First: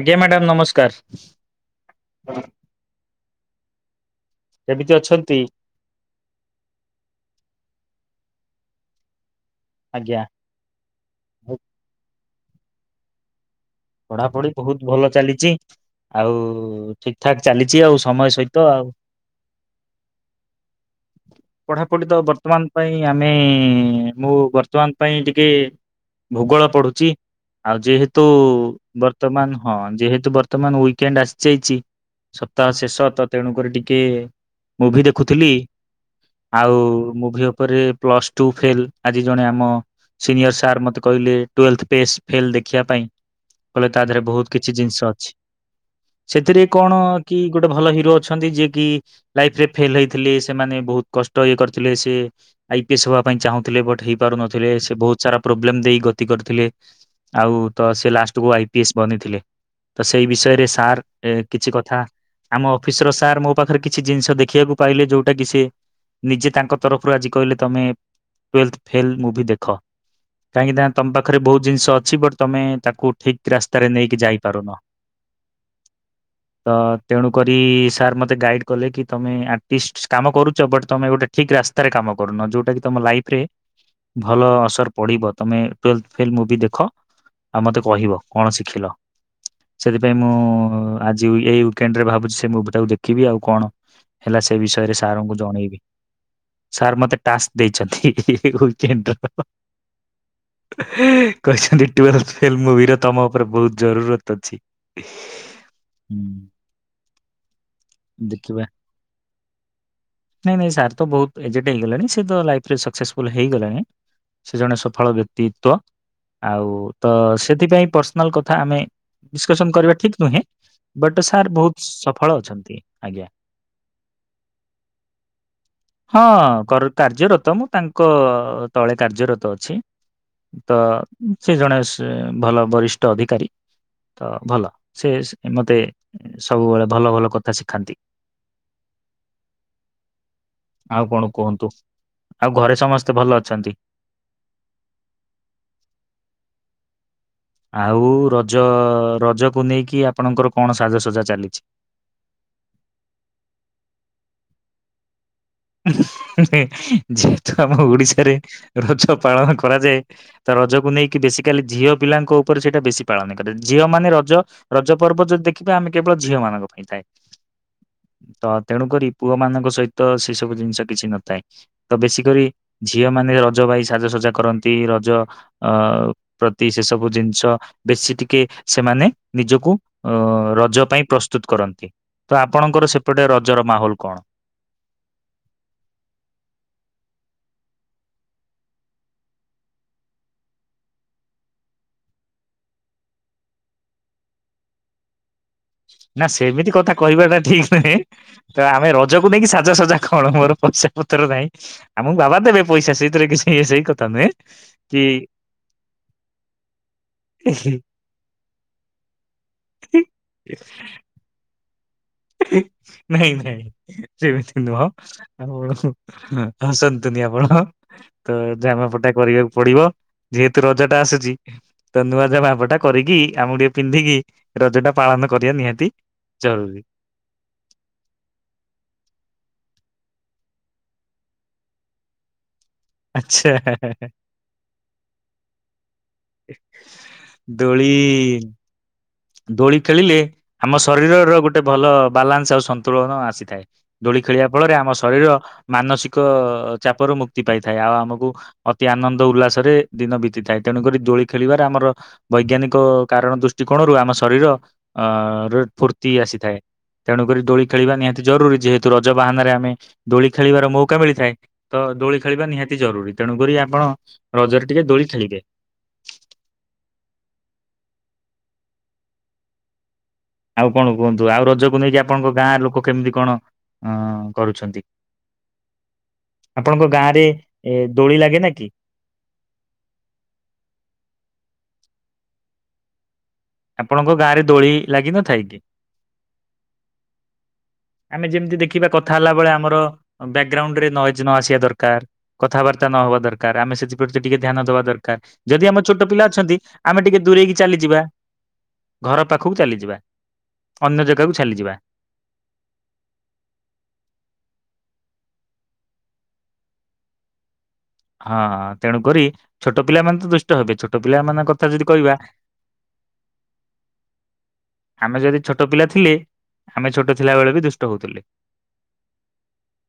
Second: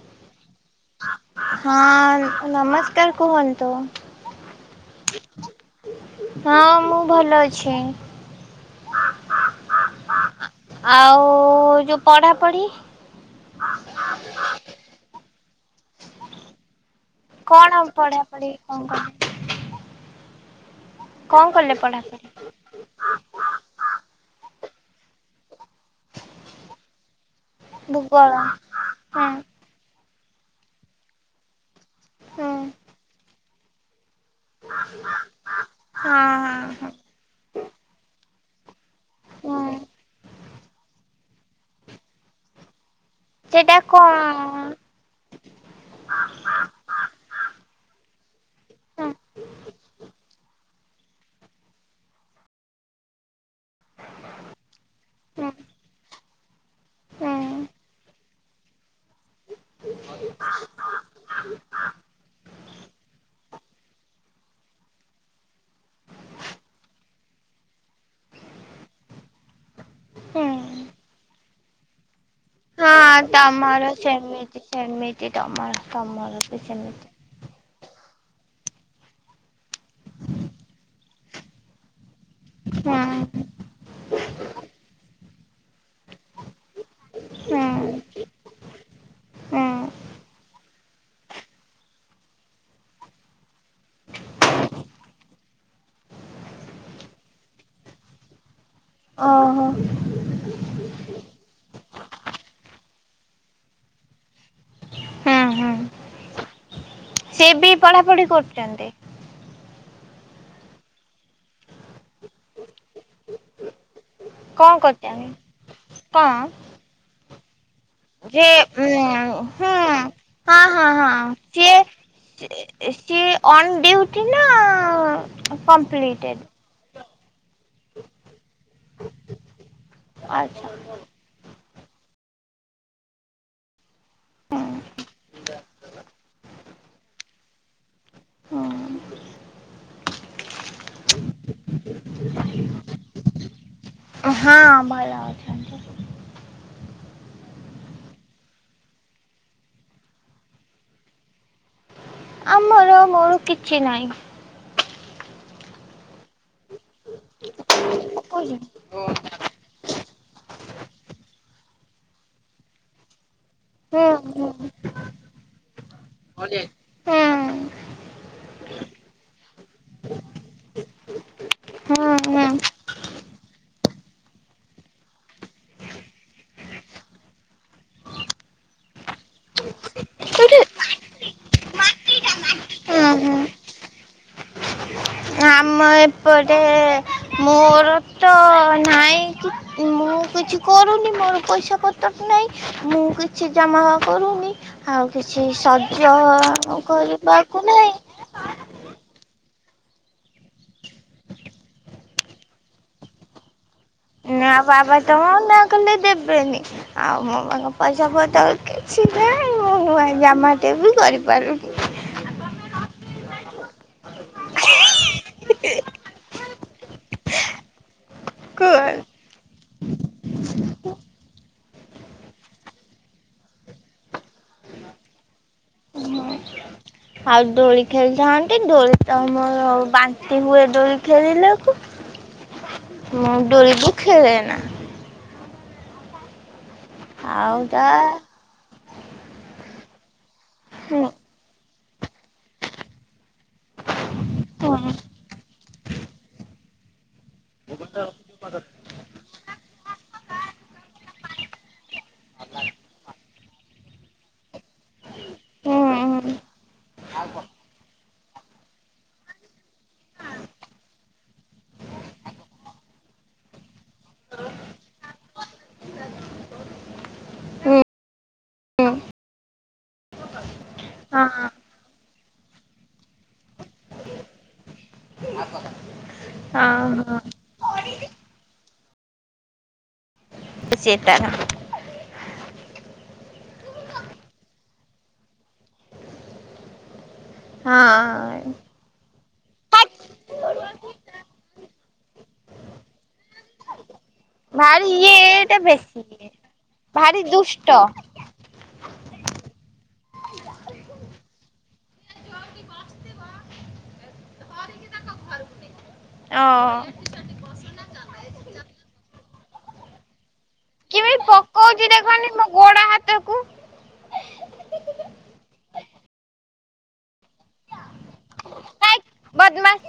ଆଜ୍ଞା ମ୍ୟାଡ଼ାମ୍ ନମସ୍କ ହଁ ନମସ୍କାର୍ କୁହନ୍ତୁ। କେମିତି ଅଛନ୍ତି? ହଁ ମୁଁ ଭଲ ଅଛି। ଆଜ୍ଞା। ଆଉ ଯୋଉ ପଢ଼ାପଢ଼ି? ପଢାପଢି ବହୁତ ଭଲ ଚାଲିଚି। ଆଉ ଠିକ୍ ଠାକ୍ କଣ ଚାଲିଚି ଆଉ ସମୟ ପଢାପଢି ସହିତ କଣ ଆଉ। କଲେ? କଣ କଲେ ପଢାପଢି ତ ବର୍ତ୍ତମାନ ପାଇଁ ଆମେ ମୁଁ ବର୍ତ୍ତମାନ ପାଇଁ ଟିକେ ଭୂଗୋଳ ପଢୁଛି ଆଉ ଯେହେତୁ ଭୂଗୋଳ ହୁଁ ବର୍ତ୍ତମାନ ହଁ ଯେହେତୁ ବର୍ତ୍ତମାନ ୱିକେଣ୍ଡ୍ ଆସି ଯାଇଛି ହୁଁ ସପ୍ତାହ ଶେଷ ତ ତେଣୁ କରି ଟିକେ ମୁଭି ଦେଖୁଥିଲି ହଁ ଆଉ ହଁ ହଁ ମୁଭି ଉପରେ ପ୍ଲସ୍ ଟୁ ଫେଲ୍ ଆଜି ଜଣେ ଆମ ହୁଁ। ସିନିୟର ସାର୍ ମତେ କହିଲେ ଟୁଏଲ୍ଥ୍ ବେଷ୍ଡ ଫେଲ୍ ଦେଖିଆ ପାଇଁ। ସେଟା କହିଲେ ତା ଦେହରେ ବହୁତ କଣ? କିଛି ଜିନିଷ ଅଛି। ସେଥିରେ କଣ କି ଗୋଟେ ଭଲ ହିରୋ ଅଛନ୍ତି ଯିଏ କି ହୁଁ ଲାଇଫ୍ ରେ ଫେଲ୍ ହେଇଥିଲେ ସେମାନେ ବହୁତ କଷ୍ଟ ଇଏ କରିଥିଲେ ସିଏ ଆଇପିଏସ୍ ହବା ପାଇଁ ଚାହୁଁ ଥିଲେ ବଟ୍ ହେଇପାରୁନଥିଲେ ସେ ବହୁତ ସାରା ହୁଁ ପ୍ରୋବ୍ଲେମ ଦେଇ ଗତି କରୁଥିଲେ ହୁଁ ଆଉ ତ ସିଏ ଲାଷ୍ଟ କୁ ଆଇ ପି ଏସ୍ ବନିଥିଲେ ତ ସେଇ ବିଷୟରେ ସାର୍ ଏ କିଛି କଥା ଆମ ଅଫିସର ସାର୍ ମୋ ପାଖରେ କିଛି ଜିନିଷ ଦେଖିବାକୁ ପାଇଲେ ଯୋଉଟା କିି ସିଏ ନିଜେ ତାଙ୍କ ତରଫରୁ ଆଜି କହିଲେ ତମେ ଟୁଏଲ୍ଥ୍ ଫେଲ୍ ମୁଭି ଦେଖ କାହିଁକି ନା ହୁଁ। ତମ ପାଖରେ ବହୁତ ଜିନିଷ ଅଛି ବଟ୍ ତମେ ତାକୁ ହଁ ଠିକ୍ ରାସ୍ତାରେ ତମର ନେଇକି ସେମିତି ଯାଇପାରୁନ। ସେମିତି ତମର ତମର ବି ସେମିତି କରି ସାର୍ ମୋତେ ଗାଇଡ଼୍ କଲେ କି ତମେ [inaudible] କାମ କରୁଛ ବଟ୍ ତମେ ଗୋଟେ ଠିକ ରାସ୍ତାରେ କାମ କରୁନ ଯୋଉଟା କିି ହୁଁ ତମ ଲାଇଫ ରେ ଭଲ ଅସର ପଡିବ ତମେ ଟୁଏଲ୍ଥ ଫେଲ ମୁଭି ଦେଖ ଆଉ ମତେ ହୁଁ କୁହ କଣ ଶିଖିଲ? ହୁଁ ସେଥିପାଇଁ ମୁଁ ଆଜି ଏଇ ଉଇକେଣ୍ଡ ରେ ଭାବୁଛି ସେ ମୁଭି ଟାକୁ ଦେଖିବି ଆଉ କଣ ହେଲା ସେ ବିଷୟରେ ସାର୍ ଙ୍କୁ ଜଣେଇବି ସାର୍ ମତେ ଟାସ୍କ ଦେଇଛନ୍ତି। ଓହୋ କହିଛନ୍ତି ଟୁଏଲ୍ଥ୍ [unintelligible] ମୁଭି ର ତମ ଉପରେ ବହୁତ ଜରୁରତ ଅଛି। ହୁଁ ହୁଁ ସିଏ ବି ପଢାପଢି ଦେଖିବା କରୁଚନ୍ତି? ନାଇଁ ନାଇଁ ସାର୍ ତ ବହୁତ ଏଜେଟ୍ ହେଇଗଲାଣି ସେ ତ ଲାଇଫ ରେ ସକ୍ସେସଫୁଲ ହେଇଗଲେଣି। ସେ କଣ ଜଣେ ସଫଳ କରୁଛନ୍ତି? ବ୍ୟକ୍ତିତ୍ବ କଣ ଆଉ ତ ସେଥିପାଇଁ ପସ ଯେ [unintelligible] ଆମେ ଉ ହୁଁ ଡିକସନ କରିବା ଠିକ ନୁହେଁ। ହଁ ହଁ ହଁ ବଟ ସାର୍ ସିଏ ବହୁତ ସଫଳ ଅଛନ୍ତି ଆଜ୍ଞା। ସିଏ ଅନ୍ ଡୁଟି ନା? ହଁ କମ୍ପ୍ଲିଟେଡ୍ କାର୍ଯ୍ୟରତ ମୁଁ ତାଙ୍କ ତଳେ କାର୍ଯ୍ୟରତ ଅଛି ଆଚ୍ଛା ତ ସେ ଜଣେ ଭଲ ବରିଷ୍ଠ ଅଧିକାରୀ। ତ ଭଲ ସେ ମତେ ସବୁବେଳେ ଭଲ ଭଲ କଥା ଶିଖାନ୍ତି। ହଁ। ଆଉ କଣ କୁହନ୍ତୁ? ଆଉ ଘରେ ସମସ୍ତେ ଭଲ ଅଛନ୍ତି। ହଁ ଭଲ। ଅଛନ୍ତି ଆଉ ରଜ ରଜକୁ ନେଇକି ଆପଣଙ୍କର କଣ ସାଜସଜା ଚାଲିଛି। ଆମର ମୋର କିଛି ନାହିଁ। ଯେହେତୁ ଆମ ଓଡିଶାରେ ହୁଁ ରଜ ପାଳନ। କରାଯାଏ ତା ରଜକୁ ନେଇକି ବେଶୀିକାଲି ଝିଅ ପିଲାଙ୍କ ଉପରେ ସେଇଟା ବେଶୀ ପାଳନ କରେ ଝିଅ ହୁଁ ହୁଁ ମାନେ ହୁଁ ରଜ ରଜ ପର୍ବ ଯଦି ଦେଖିବାେ ଆମେ କେବଳ ଝିଅ ମାନଙ୍କ ପାଇଁ ଥାଏ। ତ ତେଣୁକରି ପୁଅ ମାନଙ୍କ ସହିତ ସେ ସବୁ ଜିନିଷ କିଛି ନଥାଏ। ତ ବେଶୀ କରି ଝିଅ ମାନେ ରଜ ପାଇଁ ସାଜସଜା କରନ୍ତି ରଜ ଅ ପ୍ରତି ସେ ସବୁ ଜିନିଷ ବେଶୀ ଟିକେ ସେମାନେ ନିଜକୁ ଠିକ ଅ ରଜ ପାଇଁ ପ୍ରସ୍ତୁତ କରନ୍ତି ତ ଆପଣଙ୍କର ହୁଁ ସେପଟେ ହୁଁ ରଜର ମାହୋଲ କଣ? ଆମ ଏପଟେ ମୋର ତ ନାହିଁ କି ମୁଁ କିଛି କରୁନି ମୋର ପଇସା ପତ୍ର ନାହିଁ। ମୁଁ କିଛି ଜମା କରୁନି। ଆଉ କିଛି ଶଜ ନା ସେମିତି କଥା କରିବାକୁ ନାହିଁ। ଜକୁ ନେଇକି ସାଜାସଜା କଣୋର ପଚା ପତ୍ର ନାହିଁ ଆମକୁ ବାବା ଦେବେ ପଇସା ସେଇଥିରେ କିଛି କଥା ନୁହେଁ ନା ବାବା ତ କି ମନା କଲେ ଦେବେନି ଆଉ ମୋ ମାଙ୍କ ପଇସା ପତ କିଛି ନାଇଁ ମୁଁ ଜାମାଟେ ବି କରିପାରୁନି। ନାଇଁ ନାଇଁ ସେମିତି ନୁହ ଆ ହସନ୍ତୁନି ଆପଣ ତ ଜାମା ପଟା କୁହନି କରିବାକୁ ପଡିବ ଯେହେତୁ ରଜ ଟା ଆସୁଛି। ତ ନୂଆ ଯାମା ପଟା କରିକି ଆମେ ଟିକେ ପିନ୍ଧିକି ରଜ ଟା ପାଳନ କରିବା ନିହାତି। ଜରୁରି। ଆଉ ଦୋଳି ଖେଳିଥାନ୍ତି ଡୋଳି ତ ଆମର ବାନ୍ତି ହୁଏ ଦୋଳି ଖେଳିଲାକୁ। ମୁଁ ଆଚ୍ଛା ଡରିିକି ଖେଳେନା? ଆଉ ଦୋଳି ତା ଦୋଳି ଖେଳିଲେ ଆମ ସେତାର ଶରୀରର ଗୋଟେ ଭଲ ବାଲାନ୍ସ ଆଉ ସନ୍ତୁଳନ ଆସିଥାଏ। ଦୋଳି ଖେଳିବା ଫଳରେ ଆମ ଶରୀର ମାନସିକ ଚାପରୁ ମୁ ପାଇଥାଏ ଆଉ ଆମକୁ ଅତି ଆନନ୍ଦ ଉଲ୍ଲାସରେ ଦିନ ବିତିଥାଏ ତେଣୁକରି ଦୋଳି ଖେଳିବାରେ ଆମର ବୈଜ୍ଞାନିକ କାରଣ ଦୃଷ୍ଟିକୋଣରୁ ଆମ ଶରୀର ଫୁର୍ତ୍ତି ଆସିଥାଏ। ତେଣୁକରି ଦୋଳି ଖେଳିବା ନିହାତି ଜରୁରୀ ଯେହେତୁ ରଜ ବାହାନାରେ ଆମେ ଦୋଳି ଖେଳିବାର ମଉକା ମିଳିଥାଏ। ତ ଦୋଳି ଖେଳିବା ନିହାତି ଜରୁରୀ ତେଣୁକରି ଆପଣ ରଜରେ ଟିକେ ଦୋଳି ଖେଳିବେ ଆଉ କଣ କୁହନ୍ତୁ? ଆଉ ରଜକୁ ନେଇ ଆପଣଙ୍କ ଗାଁ ଲୋକ କେମିତି କଣ କରୁଛନ୍ତି? ଆପଣଙ୍କ ଗାଁ ରେ ଏ ଦୋଳି ଲାଗେ ନା କି? ସେ ତାର ଆପଣଙ୍କ ଗାଁରେ ଦୋଳି ଲାଗ ନଥାଇ କିି? ଆମେ ହଁ ଯେମିତି ଦେଖିବା କ କଥା ହେଲା ବେଳେ ଆମର ବ୍ୟାକଗ୍ରାଉଣ୍ଡ ରେ ନଏଜ ନ ଆସିବା ଦରକାର। କଥାବାର୍ତ୍ତା ନ ହବା ଦରକାର। ଆମେ ସେଯି [unintelligible] ଟିକେ ଧ୍ୟାନ ଦବା ଭାରି ଇଏ ଦରକାର। ଏଟା ଯଦି ଆମ ବେଶୀ ଛୋଟ ପିଲା ଇଏ ଅଛନ୍ତି, ଆମେ ଟିକେ ଭାରି ଦୂରେଇକି ଦୁଷ୍ଟ ଚାଲିଯିବା। ଘର ପାଖକୁ ଚାଲିଯିବା। ଅନ୍ୟ ଜାଗା କୁ ଚାଲିଯିବା। [unintelligible] ହଁ, ତେଣୁକରି ଛୋଟ ପିଲାମାନେ ତ ଦୁଷ୍ଟ ହେବେ। ଛୋଟ କେମିତି ପିଲାମାନେ କଥା ଯଦି ପକଉଛି କହିବା ଦେଖନି ମୋ ଗୋଡ ହାତକୁ ଆମେ ଯଦି ଛୋଟ ପିଲା ଥିଲେ। ଆମେ ଛୋଟ ଥିଲା ବେଳେ ବି ଦୁଷ୍ଟ ହଉଥିଲେ। ହେଇ ବଦମାସ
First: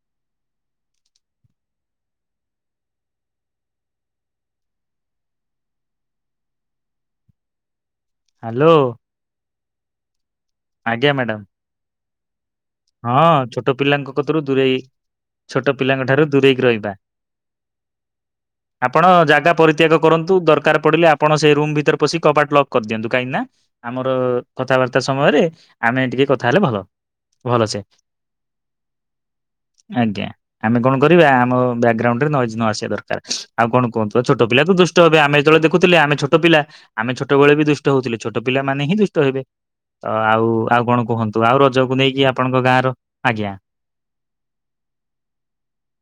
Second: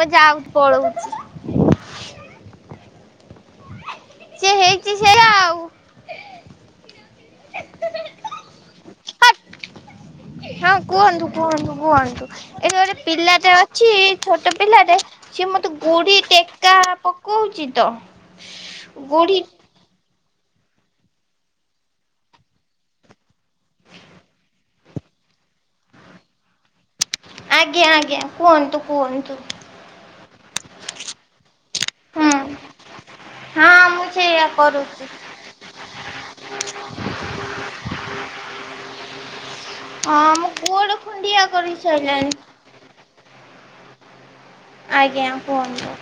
ମୁଁ ଯାଉ ପଳଉଛି। ସେ ହେଇଛି ସେଇଆ ଆଉ। ହ୍ୟାଲୋ। ହଟ୍ ହଁ, ଆଜ୍ଞା କୁହନ୍ତୁ, ମ୍ୟାଡାମ କୁହନ୍ତୁ, କୁହନ୍ତୁ। ଏଠି ଗୋଟେ ହଁ ପିଲାଟେ ଛୋଟ ଅଛି। ପିଲାଙ୍କ କତରୁ ଛୋଟ ଦୂରେଇ ପିଲାଟେ ସିଏ ଛୋଟ ମତେ ପିଲାଙ୍କ ଗୋଡ଼ି ଠାରୁ ଦୂରେଇକି ଟେକା ରହିବା। ପକଉଚିତ। ଆପଣ ଜାଗା ପରି ତ୍ୟାଗ କରନ୍ତୁ। ଦରକାର ପଡ଼ିଲେ ଆପଣ ସେ ରୁମ୍ ଭିତରେ ପଶି କବାଟ ଲକ୍ କରିଦିଅନ୍ତୁ। କାହିଁକି ନାଁ ଆମର କଥାବାର୍ତ୍ତା ସମୟରେ ଆମେ ଟିକେ କଥା ହେଲେ ଭଲ। ଭଲସେ ଆଜ୍ଞା, ଆଜ୍ଞା, କୁହନ୍ତୁ, କୁହନ୍ତୁ। ଆଜ୍ଞା, ଆମେ କଣ କରିବା? ଆମ ହୁଁ ବ୍ୟାକଗ୍ରାଉଣ୍ଡରେ ନଏଜ୍ ନ ଆସିବା ଦରକାର। ଆଉ ହଁ କଣ? ମୁଁ କୁହନ୍ତୁ, ସେଇଆ ଛୋଟ ପିଲା ତ କରୁଛି ଦୁଷ୍ଟ ହେବେ। ଆମେ ଯେତେବେଳେ ଦେଖୁଥିଲେ, ଆମେ ଛୋଟ ପିଲା ଆମେ ଛୋଟବେଳେ ବି ଦୁଷ୍ଟ ହଉଥିଲେ। ଛୋଟ ପିଲାମାନେ ହିଁ ଦୁଷ୍ଟ ହେବେ। ତ ହଁ ଆଉ, ମୁଁ ଆଉ ଗୋଡ଼ କଣ କୁହନ୍ତୁ? ଖଣ୍ଡିଆ ଆଉ ରଜକୁ ନେଇକି କରିସାରିଲାଣି ଆପଣଙ୍କ ଗାଁ ର ଆଜ୍ଞା ଆଜ୍ଞା କୁହନ୍ତୁ।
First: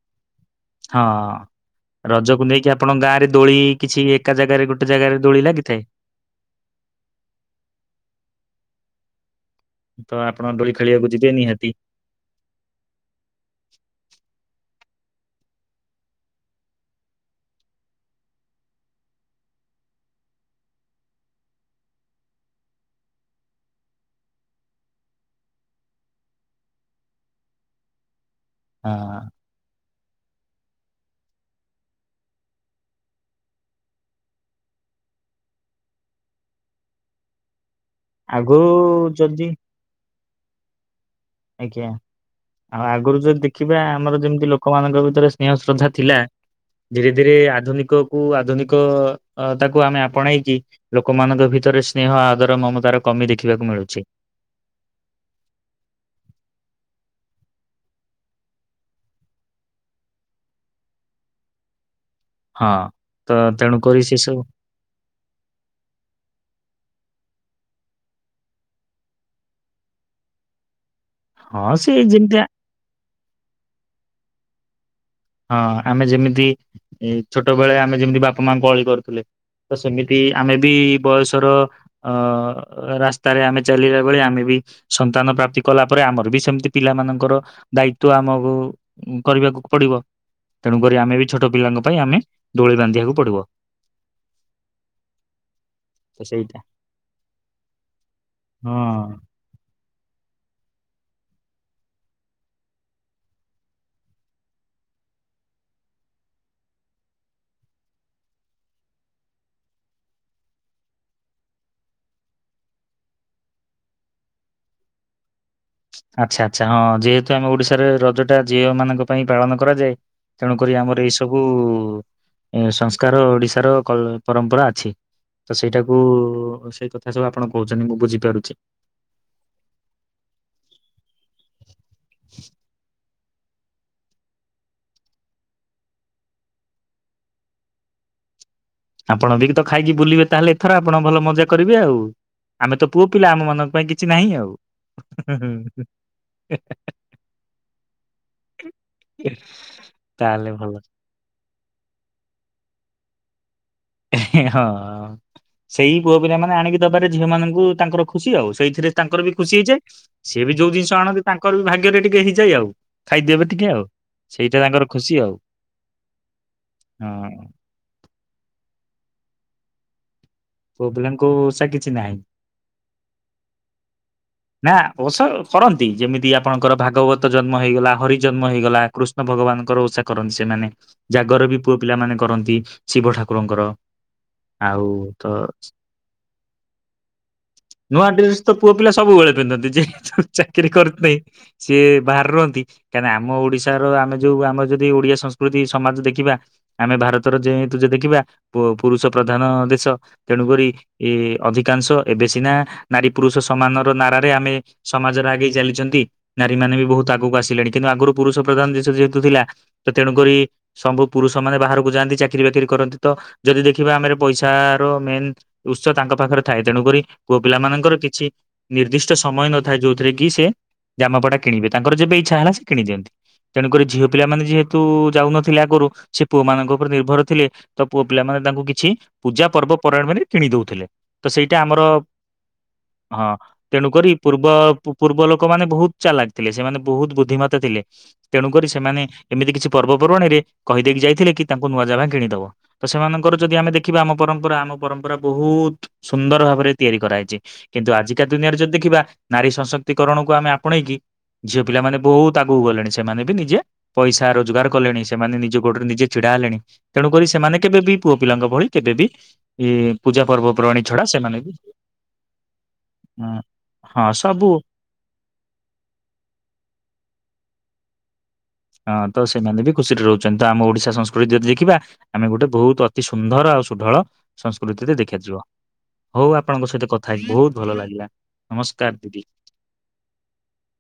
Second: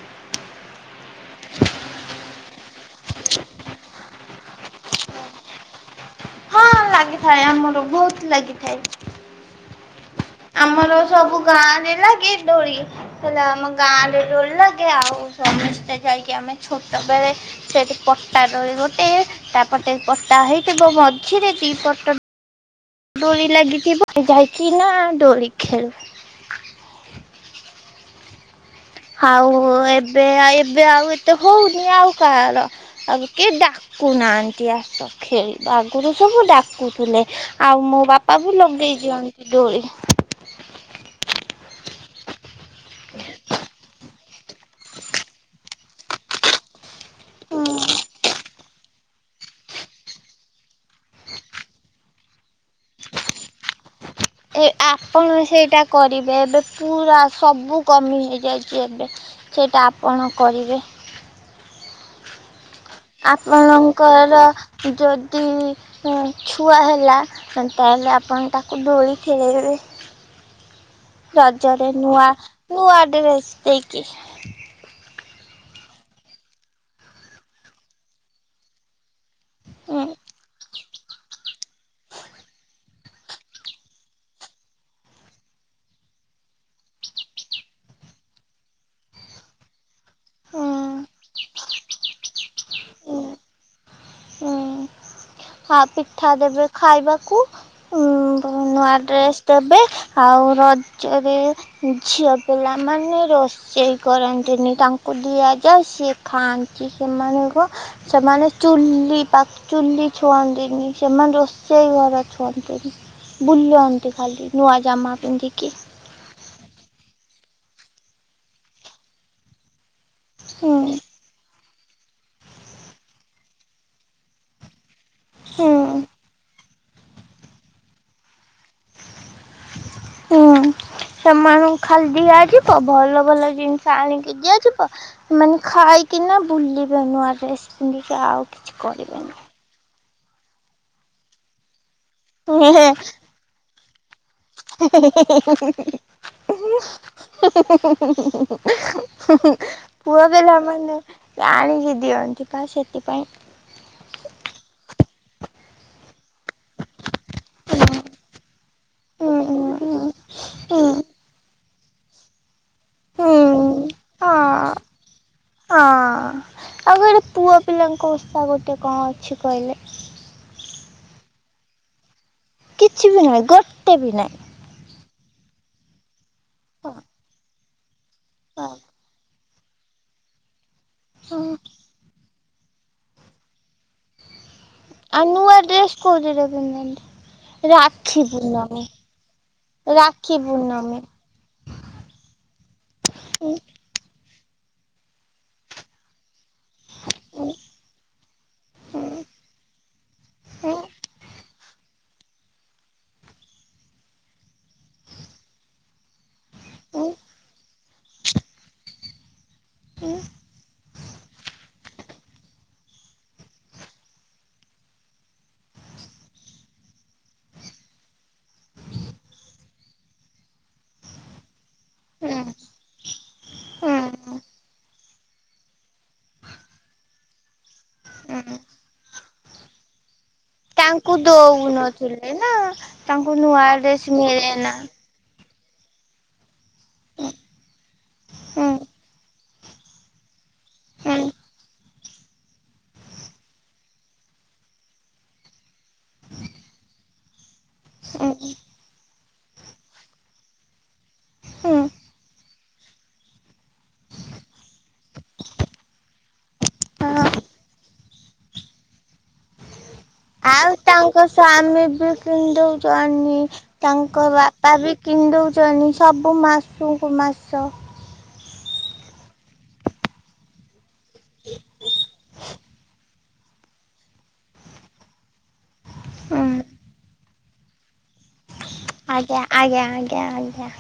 ହଁ। ରଜକୁ ନେଇକି ଆପଣଙ୍କ ଗାଁରେ ଦୋଳି କିଛି ଏକା ଜାଗାରେ ଗୋଟେ ଜାଗାରେ ଦୋଳି ଲାଗିଥାଏ? ହଁ, ଲାଗିଥାଏ ଆମର ବହୁତ ଲାଗିଥାଏ। ତ ଆପଣ ଦୋଳି ଆମର ଖେଳିବାକୁ ଯିବେ ସବୁ ନିହାତି। ଗାଁରେ ଲାଗେ ଦୋଳି। ହେଲା, ଆମ ଗାଁରେ ଦୋଳି ଲାଗେ। ଆଉ ସମସ୍ତେ ଯାଇକି, ଆମେ ଛୋଟବେଳେ ସେଠି ପଟ୍ଟା ଦୋଳି ଗୋଟେ ତା ପଟେ ପଟ୍ଟା ହେଇଥିବ। ମଝିରେ ଦି ପଟ ଦୋଳି ଲାଗିଥିବ, ଯାଇକି ନାଁ ଦୋଳି ଖେଳୁ। ହଁ। ଆଉ ଏବେ ଏବେ ଆଉ ଏତେ ହଉନି, ଆଉ କାହାର। ଆଉ କେ ଡାକୁନାହାନ୍ତି, ଆସ। ଖେଳିବା ଆଗୁରୁ ସବୁ ଡାକୁଥିଲେ। ଆଉ ମୋ ବାପା ବି ଆଗରୁ ଲଗେଇ ଦିଅନ୍ତି ଯଦି ଦୋଳି। ଆଜ୍ଞା। ଆଉ ଆଗରୁ ଯଦି ଦେଖିବା, ଆମର ଯେମିତି ଲୋକମାନଙ୍କ ଭିତରେ ସ୍ନେହ ଶ୍ରଦ୍ଧା ଥିଲା। ଧୀରେ ଧୀରେ ଆଧୁନିକ କୁ ଆଧୁନିକ ତାକୁ ଆମେ ଆପଣେଇ କି ଲୋକମାନଙ୍କ ଭିତରେ ସ୍ନେହ, ଆଦର ମମତାର କମି ଦେଖିବାକୁ ମିଳୁଛି। ଏ ଆପଣ ସେଇଟା କରିବେ। ଏବେ ପୁରା ସବୁ କମି ହେଇଯାଇଛି। ଏବେ ସେଇଟା ଆପଣ କରିବେ। ହଁ। ତ ତେଣୁକରି ସେ ଆପଣଙ୍କର ସବୁ ଯଦି ଛୁଆ ହେଲା, ତାହେଲେ ଆପଣ ତାକୁ ଦୋଳି ଖେଳେଇବେ। ହଁ ସେ ରଜରେ ନୂଆ ଯେମିତି ନୂଆ ଡ୍ରେସ ଦେଇକି ହଁ, ଆମେ ଯେମିତି ଏ ଛୋଟ ବେଳେ ଆମେ ଯେମିତି ବାପା ମାଙ୍କୁ ଅଳି କରୁଥିଲେ। ତ ହୁଁ ସେମିତି ଆମେ ବି ବୟସର ଅ ରାସ୍ତାରେ ଆମେ ଚାଲିଲା ବେଳେ ଆମେ ବି ସନ୍ତାନ ପ୍ରାପ୍ତି କଲାପରେ ଆମର ବି ସେମିତି ପିଲା ମାନଙ୍କର ଦାୟିତ୍ବ ଆମକୁ କରିବାକୁ ପଡିବ। ହୁଁ। ତେଣୁକରି ଆମେ ବି ଛୋଟ ପିଲାଙ୍କ ପାଇଁ ଆମେ ଦୋଳି ବାନ୍ଧିବାକୁ ପଡିବ। ହୁଁ। ହଁ ତ ପିଠା ସେଇଟା ଦେବେ ଖାଇବାକୁ, ନୂଆ ହଁ। ଡ୍ରେସ୍ ଦେବେ ଆଉ ରଜରେ ଝିଅ ପିଲାମାନେ ରୋ ରୋଷେଇ କରନ୍ତିନି, ତାଙ୍କୁ ଦିଆଯାଏ ସିଏ ଖାଆନ୍ତି। ସେମାନଙ୍କୁ ସେମାନେ ଚୁଲି ପାଖ ଛୁଅନ୍ତିନି ସେମାନେ ରୋଷେଇ ଘର ଛୁଅନ୍ତିନି। ବୁଲନ୍ତି ଖାଲି ନୂଆ ଜାମା ପିନ୍ଧିକି। ଆଚ୍ଛା ଆଚ୍ଛା। ହଁ, ଯେହେତୁ ଆମେ ଓଡିଶାରେ ରଜ ଟା ଝିଅ ମାନଙ୍କ ପାଇଁ ପାଳନ କରାଯାଏ ତେଣୁକରି ହୁଁ ଆମର ଏଇ ସବୁ ସଂସ୍କାର ଓଡିଶାର ପରମ୍ପରା ଅଛି। ତ ହୁଁ ସେଇଟାକୁ ସେଇ କଥା ସବୁ ଆପଣ କହୁଛନ୍ତି ମୁଁ ବୁଝିପାରୁଛି। ହୁଁ, ସେମାନଙ୍କୁ ଖାଲି ଦଆ ଯିବ ଭଲ ଭଲ ଜିନିଷ ଆଣିକି ଦିଆଯିବ। ସେମାନେ ଖାଇକିନା ବୁଲିବେ ନୂଆ ଡ୍ରେସ୍ ପିନ୍ଧି କି। ଆଉ କିଛି କରିବେନି ଆପଣ ବି ତ ଖାଇକି ବୁଲିବେ ତାହେଲେ ଏଥର। ଆପଣ ଭଲ ମଜା କରିବେ ଆଉ। ଆମେ ତ ପୁଅ ପିଲା ଆମ ମାନଙ୍କ ପାଇଁ କି କିଛି ନାହିଁ ଆଉ। [inaudible] ପୁଅ ତାହେଲେ ଭଲ ପିଲାମାନେ। ଆଣିକି ଦିଅନ୍ତି ବା ସେଥିପାଇଁ ହଁ। ସେଇ ପୁଅ ପିଲା ମାନେ ଆଣିକି ଦବାରେ ଝିଅ ମାନଙ୍କୁ ତାଙ୍କର ଖୁସି ଆଉ ସେଇଥିରେ ତାଙ୍କର ବି ଖୁସି ହେଇଯାଏ। ସିଏ ବି ଯୋଉ ହଁ ଜିନିଷ ଆଣନ୍ତି ତାଙ୍କର ବି ଭାଗ୍ୟରେ ଟିକେ ହେଇଯାଏ ଆଉ। ଖାଇଦେବେ ଟିକେ ଆଉ ହଁ ସେଇଟା ତାଙ୍କର ଖୁସି ଆଉ। ଆଉ ଗୋଟେ ହଁ। ପୁଅ ପିଲାଙ୍କ ଓଷା ଗୋଟେ କଣ ଅଛି କହିଲେ? ପୁଅପିଲାଙ୍କ ଓଷା କିଛି ନାହିଁ। କିଛି ବି ନାହିଁ ଗୋଟେ ବି ନାହିଁ? ନା ଓଷା କରନ୍ତି। ଯେମିତି ଆପଣଙ୍କର ଭାଗବତ ଜନ୍ମ ହେଇଗଲା, ହରି ଜନ୍ମ ହେଇଗଲା କୃଷ୍ଣ ଭଗବାନଙ୍କର ଓଷା କରନ୍ତି ସେମାନେ। ଜାଗର ବି ପୁଅ ପିଲାମାନେ କରନ୍ତି ଶିବ ଠାକୁରଙ୍କର। ଆଉ ତ ନୂଆ ଡ୍ରେସ୍ କୋଉଥିରେ ପିନ୍ଧନ୍ତି ନୂଆ ରାକ୍ଷୀ ଡ୍ରେସ ତ ପୁଅ ପୂର୍ଣ୍ଣମୀ ପିଲା ସବୁବେଳେ ପିନ୍ଧନ୍ତି। ଯେହେତୁ ରାକ୍ଷୀ ଚାକିରୀ ପୂର୍ଣ୍ଣମୀ। କରିଥିବେ ସିଏ ବାହାରେ ରହନ୍ତି, କାହିଁକିନା ଆମ ଓଡିଶା ଆମେ ଯୋଉ ଆମର ଯଦି ଓଡିଆ ସଂସ୍କୃତି ସମାଜ ଦେଖିବା। ଆମେ ଭାରତର ଯେହେତୁ ଯେ ଦେଖିବା ପୁରୁଷ ପ୍ରଧାନ ଦେଶ। ତେଣୁକରି ଏ ଅଧିକାଂଶ, ଏବେ ସିନା ନାରୀ ପୁରୁଷ ସମାନର ନାରରେ ଆମେ ସମାଜରେ ଆଗେଇ ଚାଲିଛନ୍ତି। ନାରୀ ମାନେ ବି ବହୁତ ଆଗକୁ ଆସିଲେଣି। କିନ୍ତୁ ଆଗରୁ ପୁରୁଷ ପ୍ରଧାନ ଦେଶ ଯେହେତୁ ଥିଲା ତ ତେଣୁକରି ସବୁ ପୁରୁଷ ମାନେ ବାହାରକୁ ଯାଆନ୍ତି ଚାକିରି-ବାକିରି କରନ୍ତି ତ ଯଦି ଦେଖିବା ଆମେ ପଇସା ର ମେନ୍ ଉତ୍ସ ତାଙ୍କ ପାଖରେ ଥାଏ। ତେଣୁକରି ପୁଅପିଲା ମାନଙ୍କର କିଛି ନିର୍ଦ୍ଦିଷ୍ଟ ସମୟ ନଥାଏ ଯୋଉଥିରେ କି ସେ ଜାମାପଟା କିଣିବେ ତାଙ୍କର ଯେବେ ଇଚ୍ଛା ହେଲା ସେ କିଣି ଦିଅନ୍ତି। ତେଣୁକରି ଝିଅପିଲା ମାନେ ଯେହେତୁ ଯାଉନ ଥିଲେ ଆଗରୁ, ସେ ପୁଅ ମାନଙ୍କ ଉପରେ ନିର୍ଭର ଥିଲେ ତ ପୁଅ ପିଲାମାନେ ତାଙ୍କୁ କିଛି ପୂଜା ପର୍ବପର୍ବାଣିରେ କିଣି ଦଉଥିଲେ। ତ ସେଇଟା ଆମର ଏଇନା ହଁ, ତେଣୁକରି ପୂର୍ବ ପୂର୍ବ ଲୋକମାନେ ବହୁତ ଚାଲାକ୍ ଥିଲେ, ସେମାନେ ବହୁତ ବୁଦ୍ଧିମତା ଥିଲେ। ତେଣୁକରି ସେମାନେ ଏମିତି କିଛି ପର୍ବ ପର୍ବାଣୀରେ କହି ଦେଇକି ଯାଇଥିଲେ କି ତାଙ୍କୁ ନୂଆ ଜାମା କିଣିଦବ। ତ ସେମାନଙ୍କର ଯଦି ଆମେ ଦେଖିବା ଆମ ପରମ୍ପରା ଆମ ପରମ୍ପରା ବହୁତ ସୁନ୍ଦର ଭାବରେ ତିଆରି କରାହେଇଛି। କିନ୍ତୁ ଆଜିକା ଦୁନିଆରେ ଯଦି ଦେଖିବା ନାରୀ ସଶକ୍ତିକରଣକୁ ଆମେ ଆପଣେଇକି ଝିଅ ପିଲାମାନେ ବହୁତ ଆ ଗୁକୁ ଗଲେଣି ସେମାନେ ବି ନିଜେ ପଇସା ରୋଜଗାର କଲେଣି ସେମାନେ ନିଜ ଗୋଡରେ ନିଜେ ଛିଡା ହେଲେଣି। ତେଣୁକରି ସେମାନେ କେବେ ବିି ପୁଅ ପିଲାଙ୍କ ଭଳି କେବେବି ଏ ପୂଜା ପର୍ବପର୍ବାଣୀ ଛଡା ସେମାନେ ବି ପିନ୍ଧୁଛ ଆନି ହଁ ହଁ ତାଙ୍କ ସବୁ ବାପା ବି କିନ୍ଦଉଛନ୍ତି ସବୁ ମାସକୁ ମାସ ହଁ ତ ସେମାନେ ବି ଖୁସିରେ ରହୁଛନ୍ତି ତ ଆମ ଓଡିଶା ସଂସ୍କୃତି ଯଦି ଦେଖିବା ଆମେ ଗୋଟେ ବହୁତ ଅତି ସୁନ୍ଦର ଆଉ ସୁଢଳ ସଂସ୍କୃତିରେ ଦେଖାଯିବ ହଉ ଆପଣଙ୍କ ସହିତ କ ଥାଇ ବହୁତ ଭଲ ଲାଗିଲା ନମସ୍କାର ଦିଦି ଆଜ୍ଞା ଆଜ୍ଞା ଆଜ୍ଞା ଆଜ୍ଞା।